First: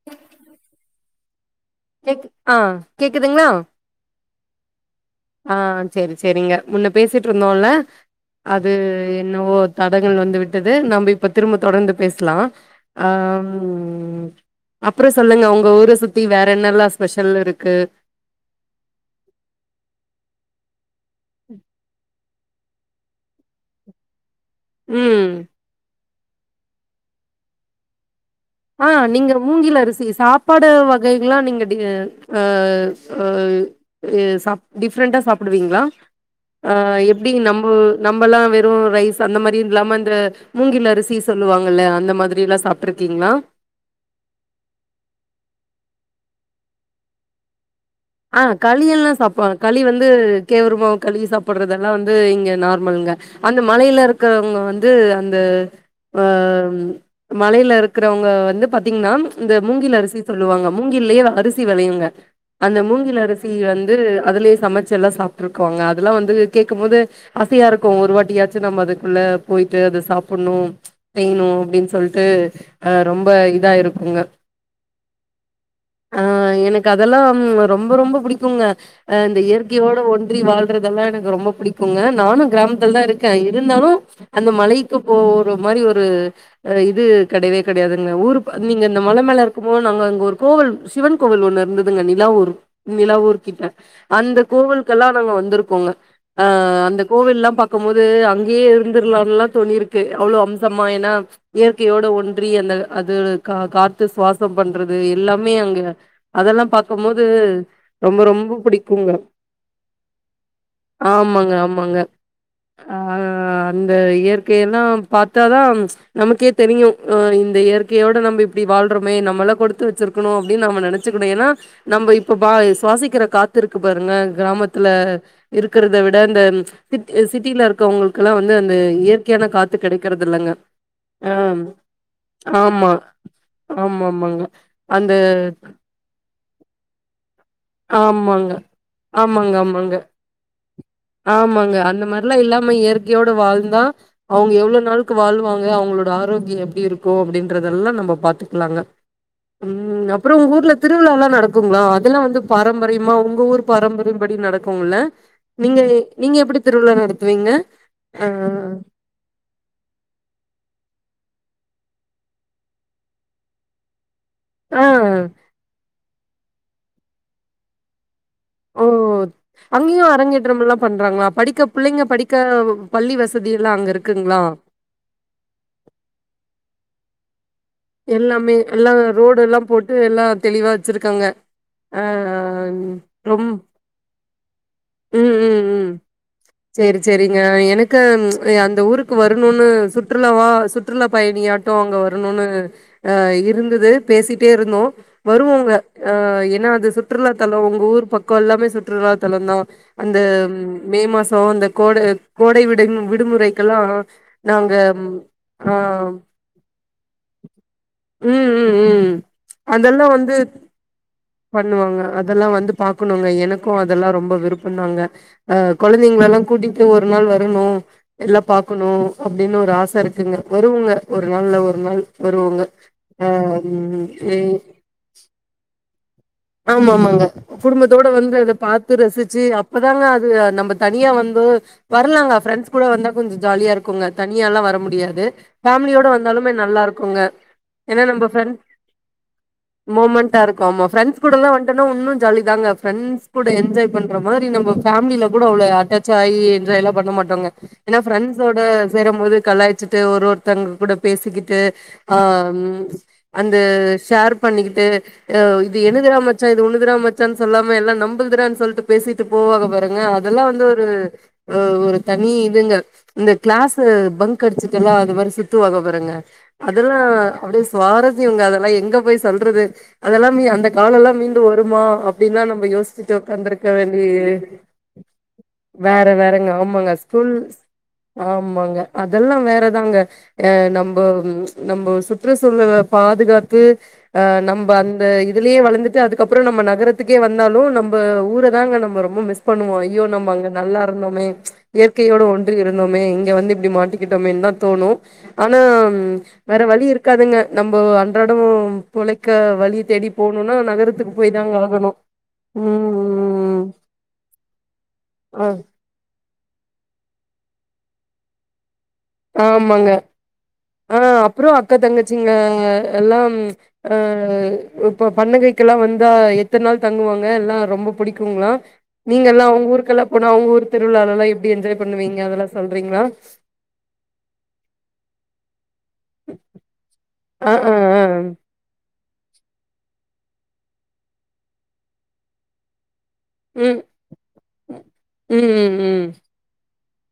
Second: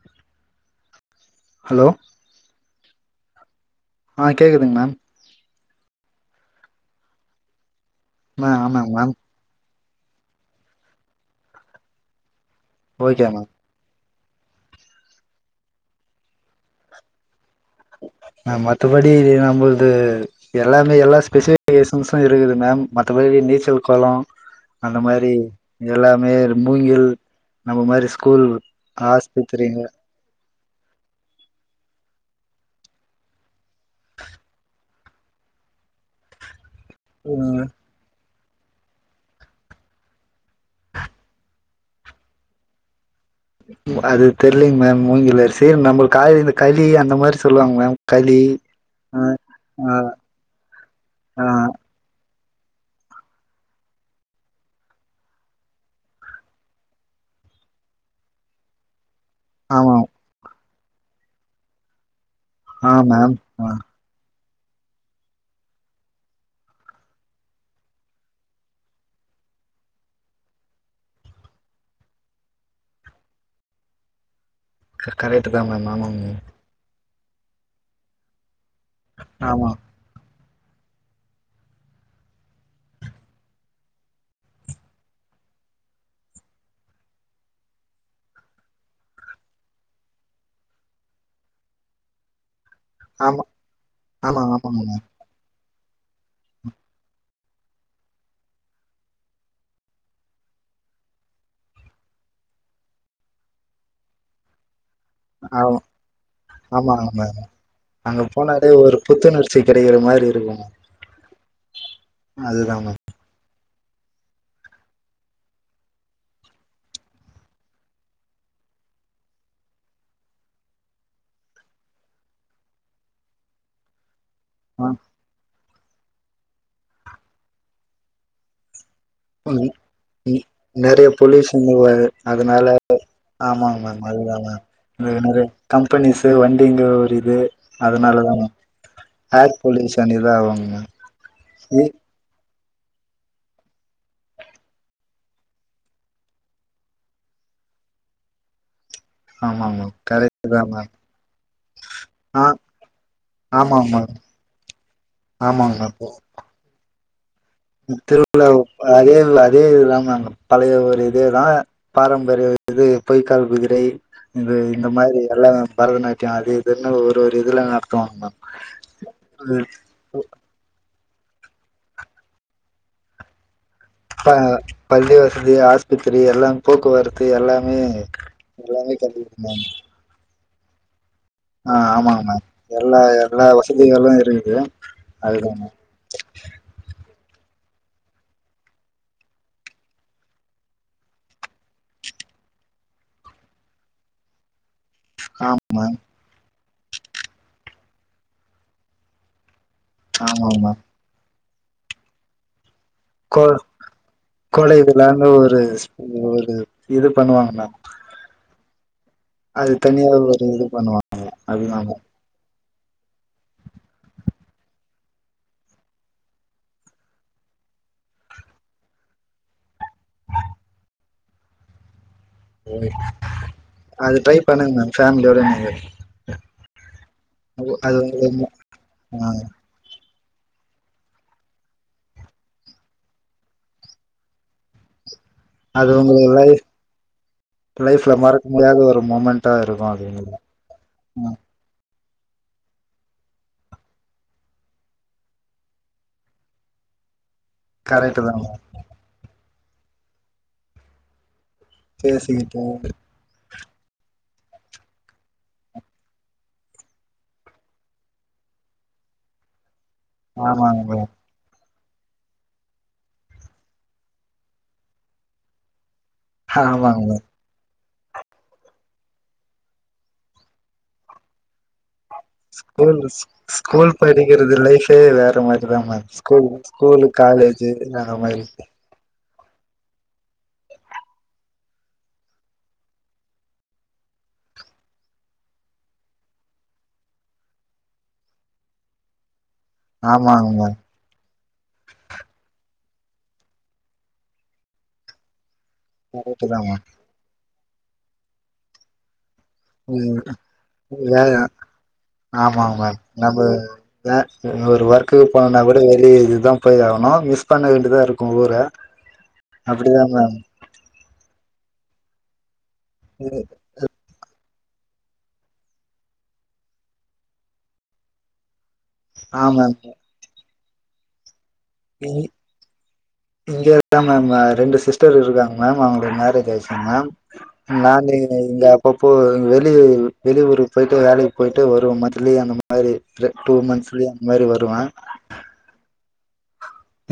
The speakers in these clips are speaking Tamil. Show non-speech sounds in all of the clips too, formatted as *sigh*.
*inaudible* ஹலோ கேக்கு ஆ கேக்குதுங்ளா ஆ கேக்குதுங்க மேம் ஆ சேரி சேரிங்க முன்ன பேசிட்ருந்தோல ஆ அது ஆமாங்க மேம் என்னவோ அ தடங்கள் வந்து விட்டது நம்ப இப்ப திரும்ப தொடர்ந்து பேஸ்லா ஆ ஓகே மேம் ம் அப்றோ சொல்லுங்க உங்க ஊர சுத்தி வேற என்னல்லா ஸ்பெஷல் இருக்கு மேம் மத்தபடி நம்மள்து எல்லாமே எல்லா ஸ்பெசிபிகேஷன்ஸும் இருக்குது மேம் மத்தபடி நீச்சல் கொலோ அந்த ம் மாரி இது எல்லாமே மூங்கில் நம்ம மாரி ஸ்கூல் ஆ நீங்க மூங்கில் ஆஸ்பத்திரிங்க அரிசி சாப் ப்பாடு வகைகளா நீங்க டே ஆ ஆ ஏ சாப் டிஃப்ரண்ட்டா சாப்டுவிங்ளா அ எப்டி ம் நம்பு நம்பல்லா வெறு ரைஸ் அந்த மாரி இல்லாம இந்த மூங்கில் அரிசி சொல்லுவாங்கல்ல அந்த மாதுரில்லா சாப்ட்ருக்கிங்ளா அது தெர்லிங் மேம் மூங்கில் அரிசி நம்புள்க் கால்லே இந்த களி அந்த மாரி சொல்லுவாங் மேம் களி ஆ களியல்லா ஆ சாப்பா களி ஆ வந்து கேவுருமாவு களி ஆ சாப்பட்றது எல்லா வந் வந்து இங்க நார்மல்ங்க அந்த மலைல இருக்கறவங்க வந்து அந்த ஆ மலைலருக்குறவங்க வந்து பாத்திங்ன்னா இந்த ஆமா மூங்கில் அரிசி சொல்லுவாங்க மூங்கில்லயே அரிசி வெளயுங்க அந்த ஆ மூங்கில் மேம் அரிசி ஆ வந்து அதுலே சமச்செல்லா சாப்ட்ருக்கோங்க அதெல்லா வந்து கேக்குமோது அசையா இருக்கு ஒரு வாட்டியாச்சு நம்ம அதுக்குள்ள போயிட்டு அத சாப்பட்ணு செய்ணு அப்டின் சொல்ட்டு அ ரொம்ப இதா இருக்குங்க க கரெட்டுதா மேம் ஆமா மேம் அதெல்லா ரொம்ப ரொம்ப புடிக்குங்க இந்த அ ஆமா இயற்கையோட ஒன்றி வாழ் றதெல்லா எனக்கு ரொம்ப புடிக்குங்க நானு கிராமத்துலதா இருக்க இருந்தாலு அந்த மலைக்கு போவுற மாரி ஒரு அட இது கெடையவே கெடையாதுங்க ஊருப் நீங்க இந்த மல மேல இருக்கும்போ நாங்க இங்க ஒரு கோவில் சிவன் கோவில் ஒன்னு இருந்துதுங்க நி லாவூர் நிலாவூர் ஆமா கிட்ட அந்த ஆமா ஆமாங்க மேம் கோவில்க்கெல்லா நாங்க வந்துருக்கோங்க அ அந்த கோவில்லா பாக்கும்போது அங்கேயே இருந்திர்லான்லா தோணிருக்கு அவ்ளோ அம்சமா ஏனா இயற்கையோட ஒன்றி அந்த அதோட கா காத்து சுவாஸ் ம் பண்றது எல்லாமே அங்க அதெல்லாம் பாக் ம அங்க போனாலே ஒரு புடிக்குங்க. புத்துணர்ச்சி கெடக்கிற மாரி இருக்குங்க ஆமாங்க ஆமாங்க அதுதா அ மேம் அ அ அந்த இயற்கையெல்லா பாத்தாதா நமக்கேத் தெரியும் அ இந்த இயற்கையோட நம்ப இப்பிடி வாழ்றமே நம்மெல்லா கொடுத்து வச்சிருக் க்குணு அப்டின் நாம நெனச்சுக்குணு ஏனா நம்ம இப்ப பா சுவாசிக்கிற காத்து இருக்கு பாருங்க ஆ கிராமத்துல இருக்கறத விட அந்த திட் சிட்டில இருக்கவுங்களுக்லா வந்து அந்த இயற் *inaudible* நெறைய ஆ பொலியுஷனு அதனால ஆமா. ஆமாங்க மேம் அதுதா ஆமாமாங்க. மேம் அந்த நெறைய நெறைய கம்பெனீசு வண்டிங்க ஒரு இது அதனாலதா ஆமாங்க மேம் ஏர் ஆமாங்க ஆமாங்க பொல்யூஷன் இதாகுங்க மேம் ஆமாங்க ம் அந்த மாரி ல்லா இல்லாம இயற்கையோடு வாழ்ந்தா அவுங்க எவ்ளோ நாள்க்கு வாழ்வாங்க அவுங்களோட ஆரோக்கியோ எப்டி இருக்கு அப்டின்றதெல்லா நம்ப பாத்துக்லாங்க ம் ஆமாங்க மேம் ம் அப்புறோ கரெக்ட் தா ஒங்கூர்ல மேம் திருவிழால்லா நடக்குங்ளா அதெல்லா வந்து ஆ பாரம்பரியமா ஒங்க ஊர் ஆமாங்க மேம் பாரம்பரியம் படி நடக்குல்ல நீங்க ஆமாங்க நீங்க எப்பிடி திருவிழா நடத்துவீங்க ம் ஆ திருவிழா ஒ அ ஏழ் நாள் இதே இதுதா மேம் பழைய ஒரு இதேதா பாரம்பரிய இது பொய்க்கால் குதிரை இது ஆ இந்த மாரி எல்லாம் பரதநாட்டியோ ஆடி இதுன்னு ஒரு ஒரு இதுல்லா நடத்துவாங்க மேம் ஓ அங்கியு அரங்கேட் றம்லா பண்றாங்ளா படிக்க புள்ளைங்க படிக்க பள்ளி வசதில்லா அங்கருக் ப பள்ளி வசதி ஆஸ்பத்திரி எல்லா போக்குவரத்து எல்லாமே எல்லாமே கட்டிருக்கு மேம் து எல்லா தெளிவா வச்சிருக்காங்க அ ஆ ஆமாங்க மேம் எல்லா எல்லா ரொம் வசதிகளு இருக்குது அதுதா மேம் சேரி சேரிங்க எனக்கு அந்த ஊருக்கு வரணுன்னு சுற்றுலாவா சுற் றுலா பயணியாட்டோ அங்க வரணுன்னு அ இருந்துது பேசிட்டே இருந்தோ வருவோங்க ஆமாங்க மேம் அ என்னா அது சுற்றுலாத்தலோ ஒங்க ஊர் பக்கோ எல்லாமே சுற்றுலாத்தலந்தா அந்த ஆமாங்க மேம் மே மாசோ அந்த கோட கோடை விடைம் வி கோ டுமுறைக்கெல்லா நாங்க கோடை விழான்னு ஒரு ஆ ஸ் ஒரு இது பண்ணுவாங்க மேம் ம் ம் ம் அது தனியா அதெல்லாம் வந்து ஒரு இது பண்ணுவாங் பண்ணுவாங்க அதெல்லா வந்து பாக்கணுங்க எனக்கு அதெல்லா ரொம்ப விருப்பந்தாங்க அ கொழந்தங்களல்லா கூட்டிட்டு ஒருநாள் வரணு எல்லா பாக்குணு அப்டின் ஒரு ஆச இருக்குங்க வருவங்க ஒருநாள்ல ஒருநாள் வருவாங்க ம். அ ம் ஏ ஃபேமிலியோடங்கயா ஆமாமாங்க குடும்பத்தோட வந்து அத உங்களுக்கு பாத்து ஆ ரசிச்சு அப் ப்பதாங்க அது நம்ப தனியா வந்து வர்லாங்க ஃப்ரெண்ட்ஸ் கூட வந்தா கொஞ்சொ ஜாலியாருக்குங்க தனியால்லா வரமுடியாது அது ஃபேமிலியோட உங்களுக்கு வந்தாலுமே லைஃப் நல்லா இருக்குங்க ஏனா லைஃப்ல நம்ம மறக்க ஃப்ரெண்ட் முடியாத ஒரு மூமெண்டா இருக்கு அது உங்களுக்கு மொமெண்ட்டா இருக்கு ஆமா ஃப்ரெண்ட்ஸ் ம் கூடல்லா வந்ட்டோன்னா உன்னு ஜாலி தாங்க ஃபிரெண்ட்ஸ் கூட என்ஜாய் பண்ற மாரி நம்ம ஃபேமிலிலக் கூட அவ்ளோ அட்டாச் சாய் எஞ்ஜாய்லா பண்ணோ மாட்டோங்க ஏனா கரெக்ட் தா ஃப்ரெண்ட்ஸோட மேம் சேரம் போது கலாய்ச்சிட்டு ஒரு ஒருத்தங்க கூட பேசிக்கிட்டு பேசிக்கிட்டு அம் அந்த ஷேர் பண்ணிக்கிட்டு அ இது என்ன எந்துறா மச்சா இது உன்னுதுறா மச்சான்னு சொல்லாம எல்லா நம்புல்துறான் சொல்ட்டு பேசிட்டு போவாங்க பாருங்க அது இதெல்லா வந்து ஆமாங்க ஒரு மேம் அ ஒரு தனி இதுங்க இந்த கிளாஸ்ஸு பங்க் அடிச்சுட்டுல்லா அது மாரி சுத்துவாங்க பாருங்க அதெல்லா ஆமாங்க அப்டியே சுவாரஸ்யோங்க அதெல்லா எங்க போய் சொல்றது அதெல்லாமே அந்த நாள் எல்லா மீண்டு வருமா அப் ஸ்கூல் ஸ் ஸ்கூல் படிக்கிறது லைஃபே வேற மாரிதா மேம் வேற ஸ்கூலு வேறங்க. ஆமாங்க. ஸ்கூல் காலேஜ் ஜு வேற மாரிதா அதெல்லா வேறதாங்க அ நம்போ நம்போ சுற்று சூழல்கள பாதுகாத்து அ நம்ப அந்த இ துலே வளந்துட்டு அதுக்கப்பறோ நம்ம நகரத்துக்கே வந்தாலு நம்ப ஊர தாங்க நம்ப ரொம்ப மிஸ் பண்ணுவோ இ ஐயோ நம்ப அங்க ஆமாங்க மேம் நல்லா இருந்தோமே இயற்கையோட ஒன்றி இருந்தோமே இங்கே வந்து இப்டி மாட்டிக்கிட்டோமேன்னு தா தோணு ஆனா ம் கரெக்ட்டு தா வேற மேம் வழி இருக்காதுங்க நம்ப அன்றாடோம் பொழைக்க வழி தேடி ம் போனுன்னா நகரத்துக்கு போய் தாங்க ஆகனு ஆமா மேம் நம்மோ வே ஒரு ஒர்க்கு அ போனோன்னா கூ ட வெளிய இதுதா போய் ஆவனூ மிஸ் பண்ண வேண்டியதா இருக்கு ஊர ஆமாங்க அப்டிதா மேம் அ அப்றோ அக்கா தங்கச்சிங்க எல்லாம் ம். அ இப்ப பண்டிகைக்கு எல்லா வந்தா எத்தன நாள் தங்குவாங்க எல்லா ரொம்ப புடிக்குங்ளா ஆ நீங்கெல்லா ஒங் மேம் ஊருக்குல்லா போனா ஒங் ஊர் திருவிழாலலா எப்டி எஞ்ஜாய் பண்ணுவீங்க அதெல்லா சொல்றீங்ளா அதா மேம் அ ரெண்டு சிஸ்டர் இருக்றாங்க மேம் அவங்களுக்கு மேரேஜ் ஆயிச்சிங் மேம் ஆ அ நாங்க எங்க எங்க அப்பப்போ வெளியூரு வெளியூருக்கு போயிட்டு வேலைக்கு போயிட்டு வருவோ மந்த்லி அந்த மா மாரி ந்த டூ ம். மந்த்ஸ்லே அந்த மாரி வருவ ம் ம் ம்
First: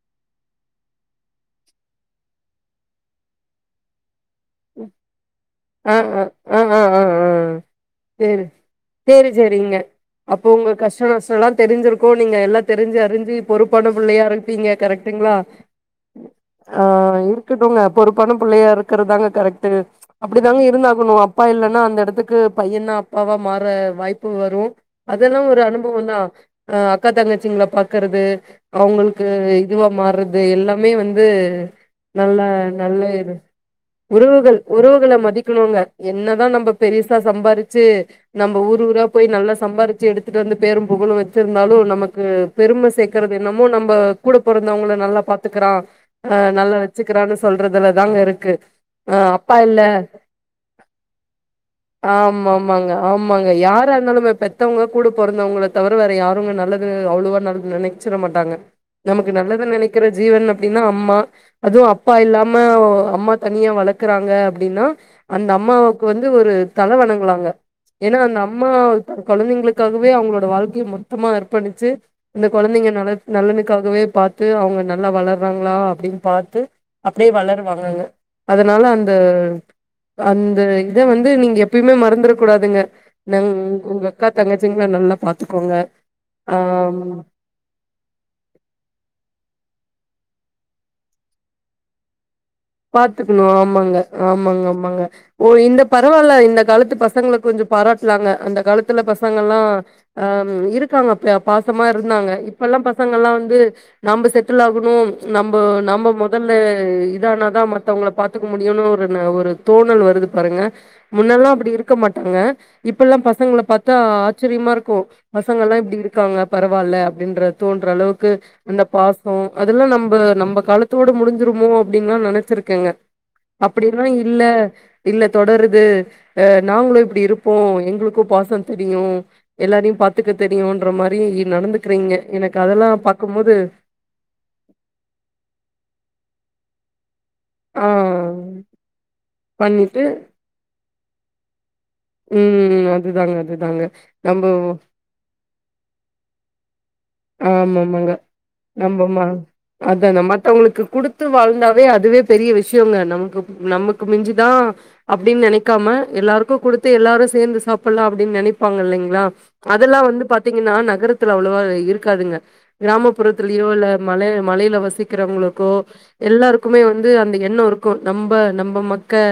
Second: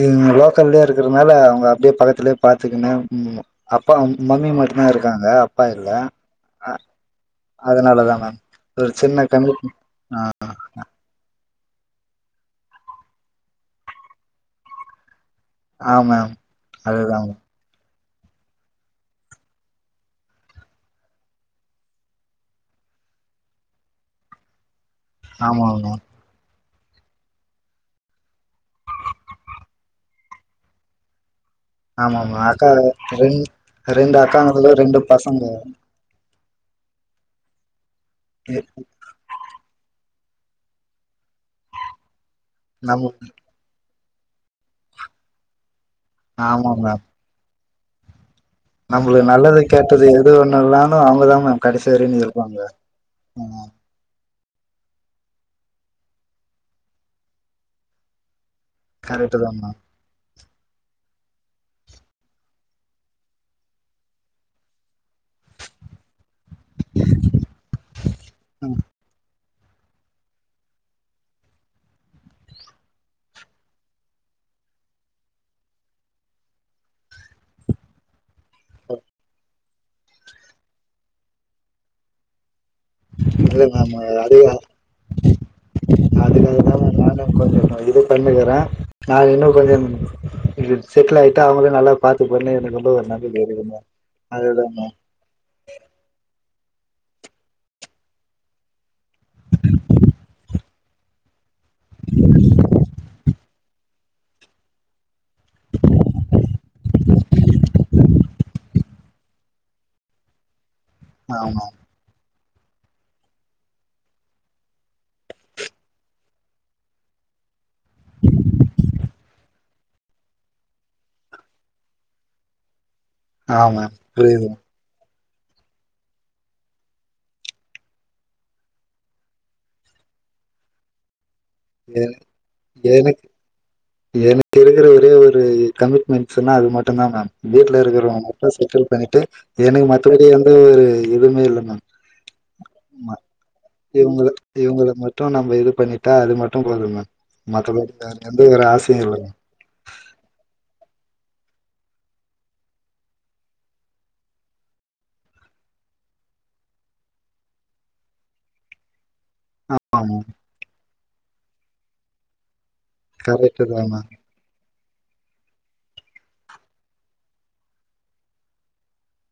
இவுங்க லோக்கல்லயே இருக்கறனால அவுங்க அப்டியே பக்கத்துலே பாத்துக்கன்னு ம்மா அப்பா மம்மி மட்டுந்தா இருக்காங்க அப்பா இல்ல ஆ, ஆ. ஆ, அ ஆ, அதனாலதா மேம் ஒரு சின்ன சேரி கமிட் செரிங்க ஆ அப்போ உங்க கஷ்டோ நஷ்டோல்லா தெரிஞ்சிருக்கு நீங்க எல்லா தெரிஞ்சி அறிஞ்சி பொறுப்பான புள்ளையா இருப்பீங்க கரெக்ட்டுங்ளா ஆ மேம் ஆ அதுதா மேம் இருக்கட்டுங்க பொறுப்பான புள்ளையா இருக்கறதாங்க கரெக்ட்டு அப்டி தாங்க இருந்தாகணு அப்பா இல்லன்னா அந்த எடத்துக்கு பையந்தா அப்பாவா மாற வாய்ப்பு வரு அதெல்லா ஒரு ஆமா மேம் அனுபவந்தா அ அக்கா தங்கச்சிங்ள பாக்கறது அவுங்களுக்கு இதுவா மாறது எல்லாமே வந்து ஆமா மேம் நல்லா அக்கா நல்ல ஒரு ரெண் ரெண்டு உறவுகள் அக்காங்களு ரெண்டு உறவுகள பசங்க மதிக்கணுங்க என்னதா நம்ப பெருசா சம்பாரிச்சி நம்ப ஊர் ஊரா போய் நல்லா சம்பாரிச்சு எடுத்துட்டு வந்து பேரும் புகழு வெச்சிருந்தாலு நமக்கு பெரும நம்ம சேக்குறது என்னம் மோ நம்ம கூட பொறந்தவங்கள நல்லா பாத்துக்குறா ஆமா நல்லா அ மேம் வெச்சுக்குறான்னு சொல்றதுல தாங்க இருக்கு அ நம்மளுக்கு அப்பா நல்லது இல்ல கெட்டது எது ஒண்ணுல்லனாலு அவங்கதா மேம் கடைசி வரைக்கு ஆமா இருப்பாங்க ஆமாங்க ஆமாங்க ஆ யாரா இருந்தாலுமே பெத்தவங்க கூட பொறந்தவங்கள தவிர வேற யாருமே நல்லது அவ்ளோவா நல்லது நெனை ச்சிட மாட்டாங்க நமக்கு கரெக்ட்டுதா நல்லது மேம் நெனைக்கிற ஜீவன் அப்டின்னா அம்மா அதுவு அப்பா இல்லாம ஒ அம்மா தனியா வளக்குறாங்க அப்டின்னா அந்த அம்மாவுக்கு வந்து ஒரு தல வணங்குலாங்க ஏன்னா அந்த அம்மா இப்ப கொழந்தைங்களுக்காகவே அவங்களோட வாழ்க்கைய மொத்தமா அற்பணிச்சு இந்த குழந்தைங்க நல்ல நல்லனுக்காகவே பாத்து அவங்க நல்லா வளர்றாங்களா அப்டின்னு பாத்து அப்டியே வளருவாங்கங்க அதனால அந்த அந்த இத வந்து நீங்க எப்பயுமே மறந்துட கூடாதுங்க நங இல்ல மேம் உங்க அக்கா அதிக தங்கச்சிங்ள நல்லா பாத்துக்கோங்க ஆ *inaudible* தா இது பண்ணுக்குறே நா இன்னு கொஞ்சொ இது செட்டில் ஆயிட்டு அவங்கள நல்லா பாத்துப்பணு எனக்கு ரொம்ப ஒரு நம்பிக்கை பாத்துக்கணு இருக்குங்க ஆமாங்க ஆமாங்க அதுதாங்க ஆமாங்க ஓ இந்த பரவாயில்ல இந்த காலத்து பசங்கள கொஞ்சொ பாராட்லாங்க அந்த காலத்துல பசங்கல்லா ஆ இருக்காங்க ப பாசமா இருந்தாங்க இப்ப எல்லா பசங்கல்லா வந்து நம்ப செட்டில் ஆகணு நம்ப நம்ப முதல்ல இதானா தா மத்தவங்கள பாத் துக்க முடியுனு ஒரு ந ஒரு தோணல் வருது பாருங்க முன்னல்லா ஆமா அப்டி இருக்க மாட்டாங்க இப்ப எல்லா பசங்கள பாத்தா ஆச்சரியமா இருக்கு பசங்கல்லா இப்டி இருக்காங்க பரவாயில்ல அப்டின்ற தோன்ற அளவுக்கு அந்த பாசோ அதெல்லா நம்ப நம்ப காலத்தோட முடிஞ்சிருமோ அப்டின்னுல்லா நனைச்சிருக்கேங்க ஆமா அப்டி எல்லா இல்ல புரியுது இல்ல தொடருது அ நாங்களு இப்டி இருப்போ எங்களுக்கு பாசொ தெரியு எல்லாரையு பாத்துக்க தெரியுன்ற மாரி என நடந்துக்குறீங்க எனக்கு அதெல்லா எனக்கு பாக்கும் போது எனக்கு இருக்குற ஒரே ஒரு கமிட்மெண்ட்ஸ்ன்னா அது மட்டு தா மேம் வீட்ல ஆ இருக்கிறவங்க மட்டு செட்டில் பண்ணிட்டு எனக்கு பண்ணிட்டு மத்தபடி வந்து ஒரு இதுவுமே இல்ல மேம் ம் ஆமா அதுதாங்க அதுதாங்க நம்ப டு நம்ம இது பண்ணிட்டா அது மட்டு போது மே மத்தபடி எந்த ஒரு ஆசையு இல்லங்க அதானே மத்தவங்களுக்கு குடுத்து வாழ்ந்தாவே அதுவே பெரிய விஷயோங்க நமக்கு நமக்கு மிஞ்சுதா அப்டின் நெனைக்காம எல்லாருக்கு கொடுத்து எல்லாரு சேர்ந்து சாப்பிட்லா அப்டின்னு நெனைப்பாங்க இல்லைங்களா மேம் அதெல்லா வந்து பாத்தீங்கன்னா நகரத்துல அவ்ளவா இருக்காதுங்க கரெக்ட் கிராமப்புறத்துலயோ தா இல்ல மேம் மல மலயில வசிக்கிறவங்களுக்கோ எல்லாருக்குமே வந்து அந்த எண்ணோ இருக்கு நம்ப நம்ப மக்க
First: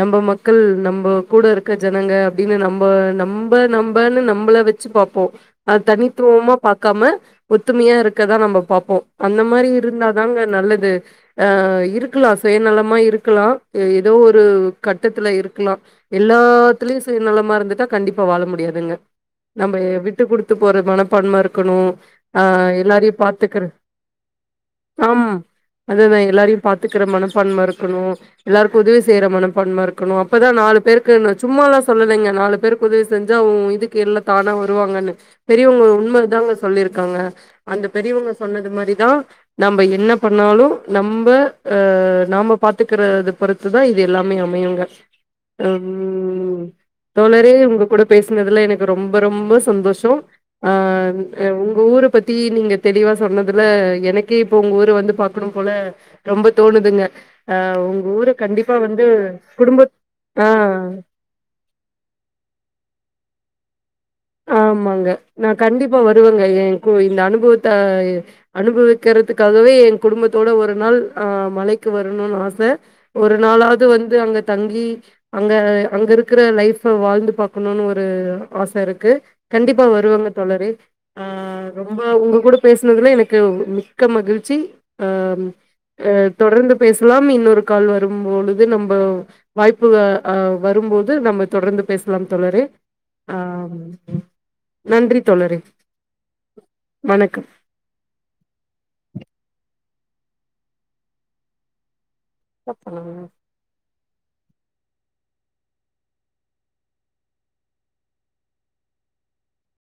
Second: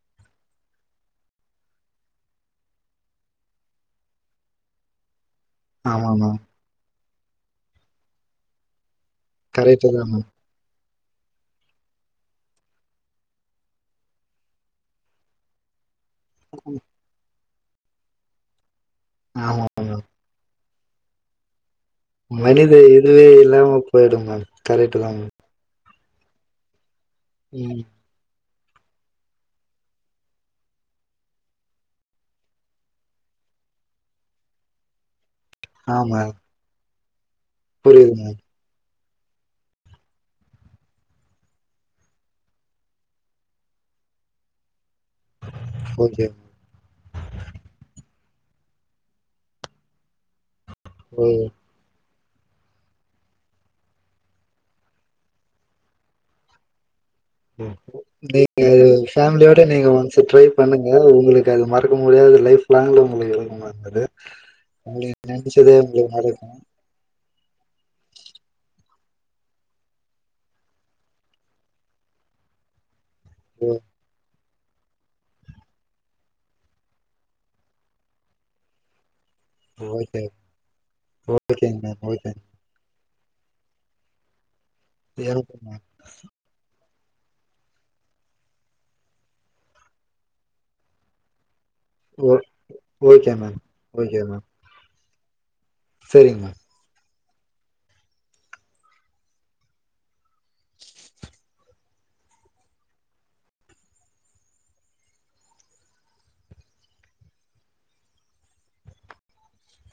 நம்ப மக்கள் நம்ப கூட இருக்க ஜனங்க அப்டின்னு நம்ப நம்ப நம்பனு நம்பள வெ ச்சு பாப்போ அது ஆமா மேம் தனித்துவமா பாக்காம ஒத்துமையா இருக்கதா நம்ம பாப்போ அந்த மாரி கரெக்ட் தா மேம் இருந்தாதாங்க நல்லது ஆ இருக்குலா சுயநலமா இருக்குலா ஏதோ ஒரு கட்டத்துல இருக்குலா எல்லாத்துலயு சுய நலமா இருந்துட்டா கண்டிப்பா வாழ முடியாதுங்க ஆமா நம்ம மேம் விட்டு குடுத்து போற மனப்பான்ம இருக்கணு ஆ மனித எல்லாரையு இதுவே பாத்துக்கற இல்லாம போயிடோ மேம் கரக்ட்டுதா மேம் அத நா எல்லாரையு பாத்துக்குற மனப்பான்மை ம் இருக்கணோ எல்லாருக்கோ உதவி செய்யுற மனப்பான்ம இருக்கணோ அப்பதா நாலு பேருக்கு நா சும்மாலா சொல்லலைங்க நாலு பேருக்கு உதவி செஞ்சா உ இதுக் கீர்ல தானா வருவாங்கன்னு பெரியவங்க ஆமா உண்மைதாங்க சொல்லியிருக்காங்க அந்த புரியுது பெரியவங்க மேம் சொன்னது மாதிரிதா நம்ப என்ன பண்ணாலு நம்ப அ நாம பாத்துக்குறத பொறுத்துதா இது எல்லாமே அமையுங்க ஓகே ம் தோழரே உங்க கூட பேசினதுல எனக்கு ரொம்ப ரொம்ப சந்தோஷோ அ ம் உ ங்க ஊர பத்தி நீங்க தெளிவா சொன்னதுல எனக்கே இப்போ உங்க ஊர வந்து பாக்கணு போல ரொம்ப தோணுதுங்க அ உங்க ஊர நீங்க கண்டிப்பா வந்து ஃபேமிலியோட நீங்க குடும்ப ஒன்ஸு ட்ரை ஆ பண்ணுங்க உங்குளுக் அது மறக்க முடியாது லைஃப் லாங்க்ல உங்குளுக்கு இருக்குமா *unintelligible* ஆமாங்க நா கண்டிப்பா வருவங்க நடக்கு ஏ கு இந்த அனுபவத்த அனுபவிக்கிறதுக்காகவே ஏ குடும்பத்தோட ஒரு நாள் ஆ மலைக்கு வரணோனு ஆச ஒரு ஓ நாளாவது வந்து அங்க தங்கி அங்க அங்க இருக்குற லைஃப வாழ்ந்து பாக்கணோனு ஒரு ஆச இருக்கு கண்டிப்பா ஓகே வருவங்க தோழரே ஆ ஓகேங்க மேம் ரொம்ப ஓகே உங்க கூட பேசனதுல எனக்கு மிக்க மகிழ்ச்சி ஆ எனக்கு மேம் அ தொடர்ந்து பேசலா இன்னோரு கால் வரும்பொழுது நம்போ வாய்ப்பு ஆ வரும்போது நம்ப தொடர்ந்து பேசலா ஓ தோழரே ஓகே ஆ மேம் ஓகே மேம் நன்றி தோழரே செரிங்க மேம் வணக்கம் என்ன பண்ணுவ